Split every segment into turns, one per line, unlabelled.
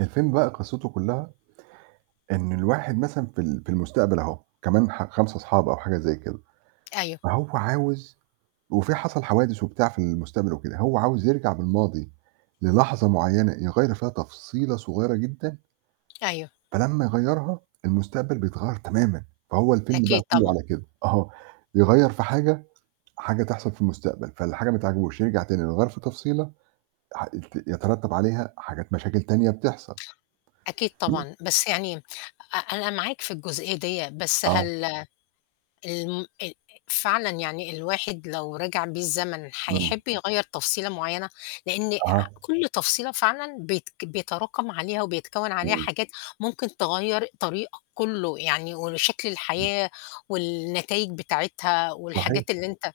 الفيلم بقى قصِّته كلّها، إن الواحد مثلًا في ال في المستقبل أهو كمان ح 5 أصحاب أو حاجة زي كده،
أيوه.
فهو عاوز وفي حَصَل حوادث وبتاع في المستقبل وكده، هو عاوز يرجع بالماضي للحظة معيّنة يغيّر فيها تفصيلة صغيّرة جدًا
أيوه.
فلمّا يغيّرها المستقبل بيتغيّر تمامًا فهو الفيلم بقى
أكيد
كُلّه
طبعًا.
على كده، أها يغيّر في حاجة، حاجة تحصل في المستقبل، فالحاجة ما تعجبهوش، يرجع تاني يغيّر في تفصيلة ح ت يترتب عليها حاجات مشاكل تانية بتحصل.
أكيد طبعًا، بس يعني أ أنا معاك في الجزئية ديّة بس
آه.
هل آآ، الم آآ فعلًا يعني الواحد لو رِجِع بيه الزمن،
إمم.
حيحِبّ يغيّر تفصيلة معيّنة؟ لإن
أها.
كُلّ تفصيلة فعلًا بيت بيتراكم عليها وبيتكوّن عليها
إمم.
حاجات ممكن تغيّر طريقك كُلّه، يعني وشكل الحياة والنتايج بتاعتها
صحيح.
والحاجات اللي أنت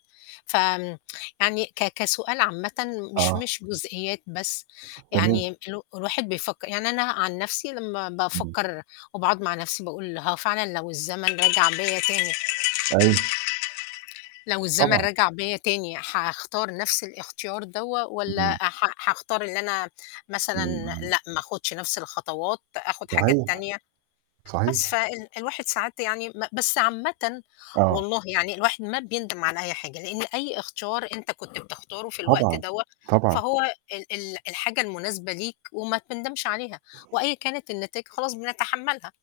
ف آمم، يعني ك كسؤال عامةً مش
آه.
مش جزئيات بس،
تمام.
يعني ال الواحد بيفكّر يعني أنا عن نفسي لمّا
إمم.
بافكّر وباقعد مع نفسي باقول هو فعلًا لو الزمن رَجَع بيّا تاني
أيوه.
لو الزمن
طبعًا.
رَجَع بيّا تاني حاختار نَفْس الاختيار دوَّة والَّا ح حاختار إن أنا مثلًا
إمم، إمم.
لأ، ما آخُدش نَفْس الخطوات آخُد حاجات
صحيح،
تانية، بس
صحيح.
فال الواحد ساعات يعني ما بس عامةً
آه.
والله يعني الواحد ما بيندم على أي حاجة، لأن أي أختيار أنت كنت بتختارُه في الوقت
طبعًا،
دوَّة
طبعًا.
فهو ال ال الحاجة المناسبة ليك وما تندمش عليها، وأيًا كانت النتايج خلاص بنتحمّلها.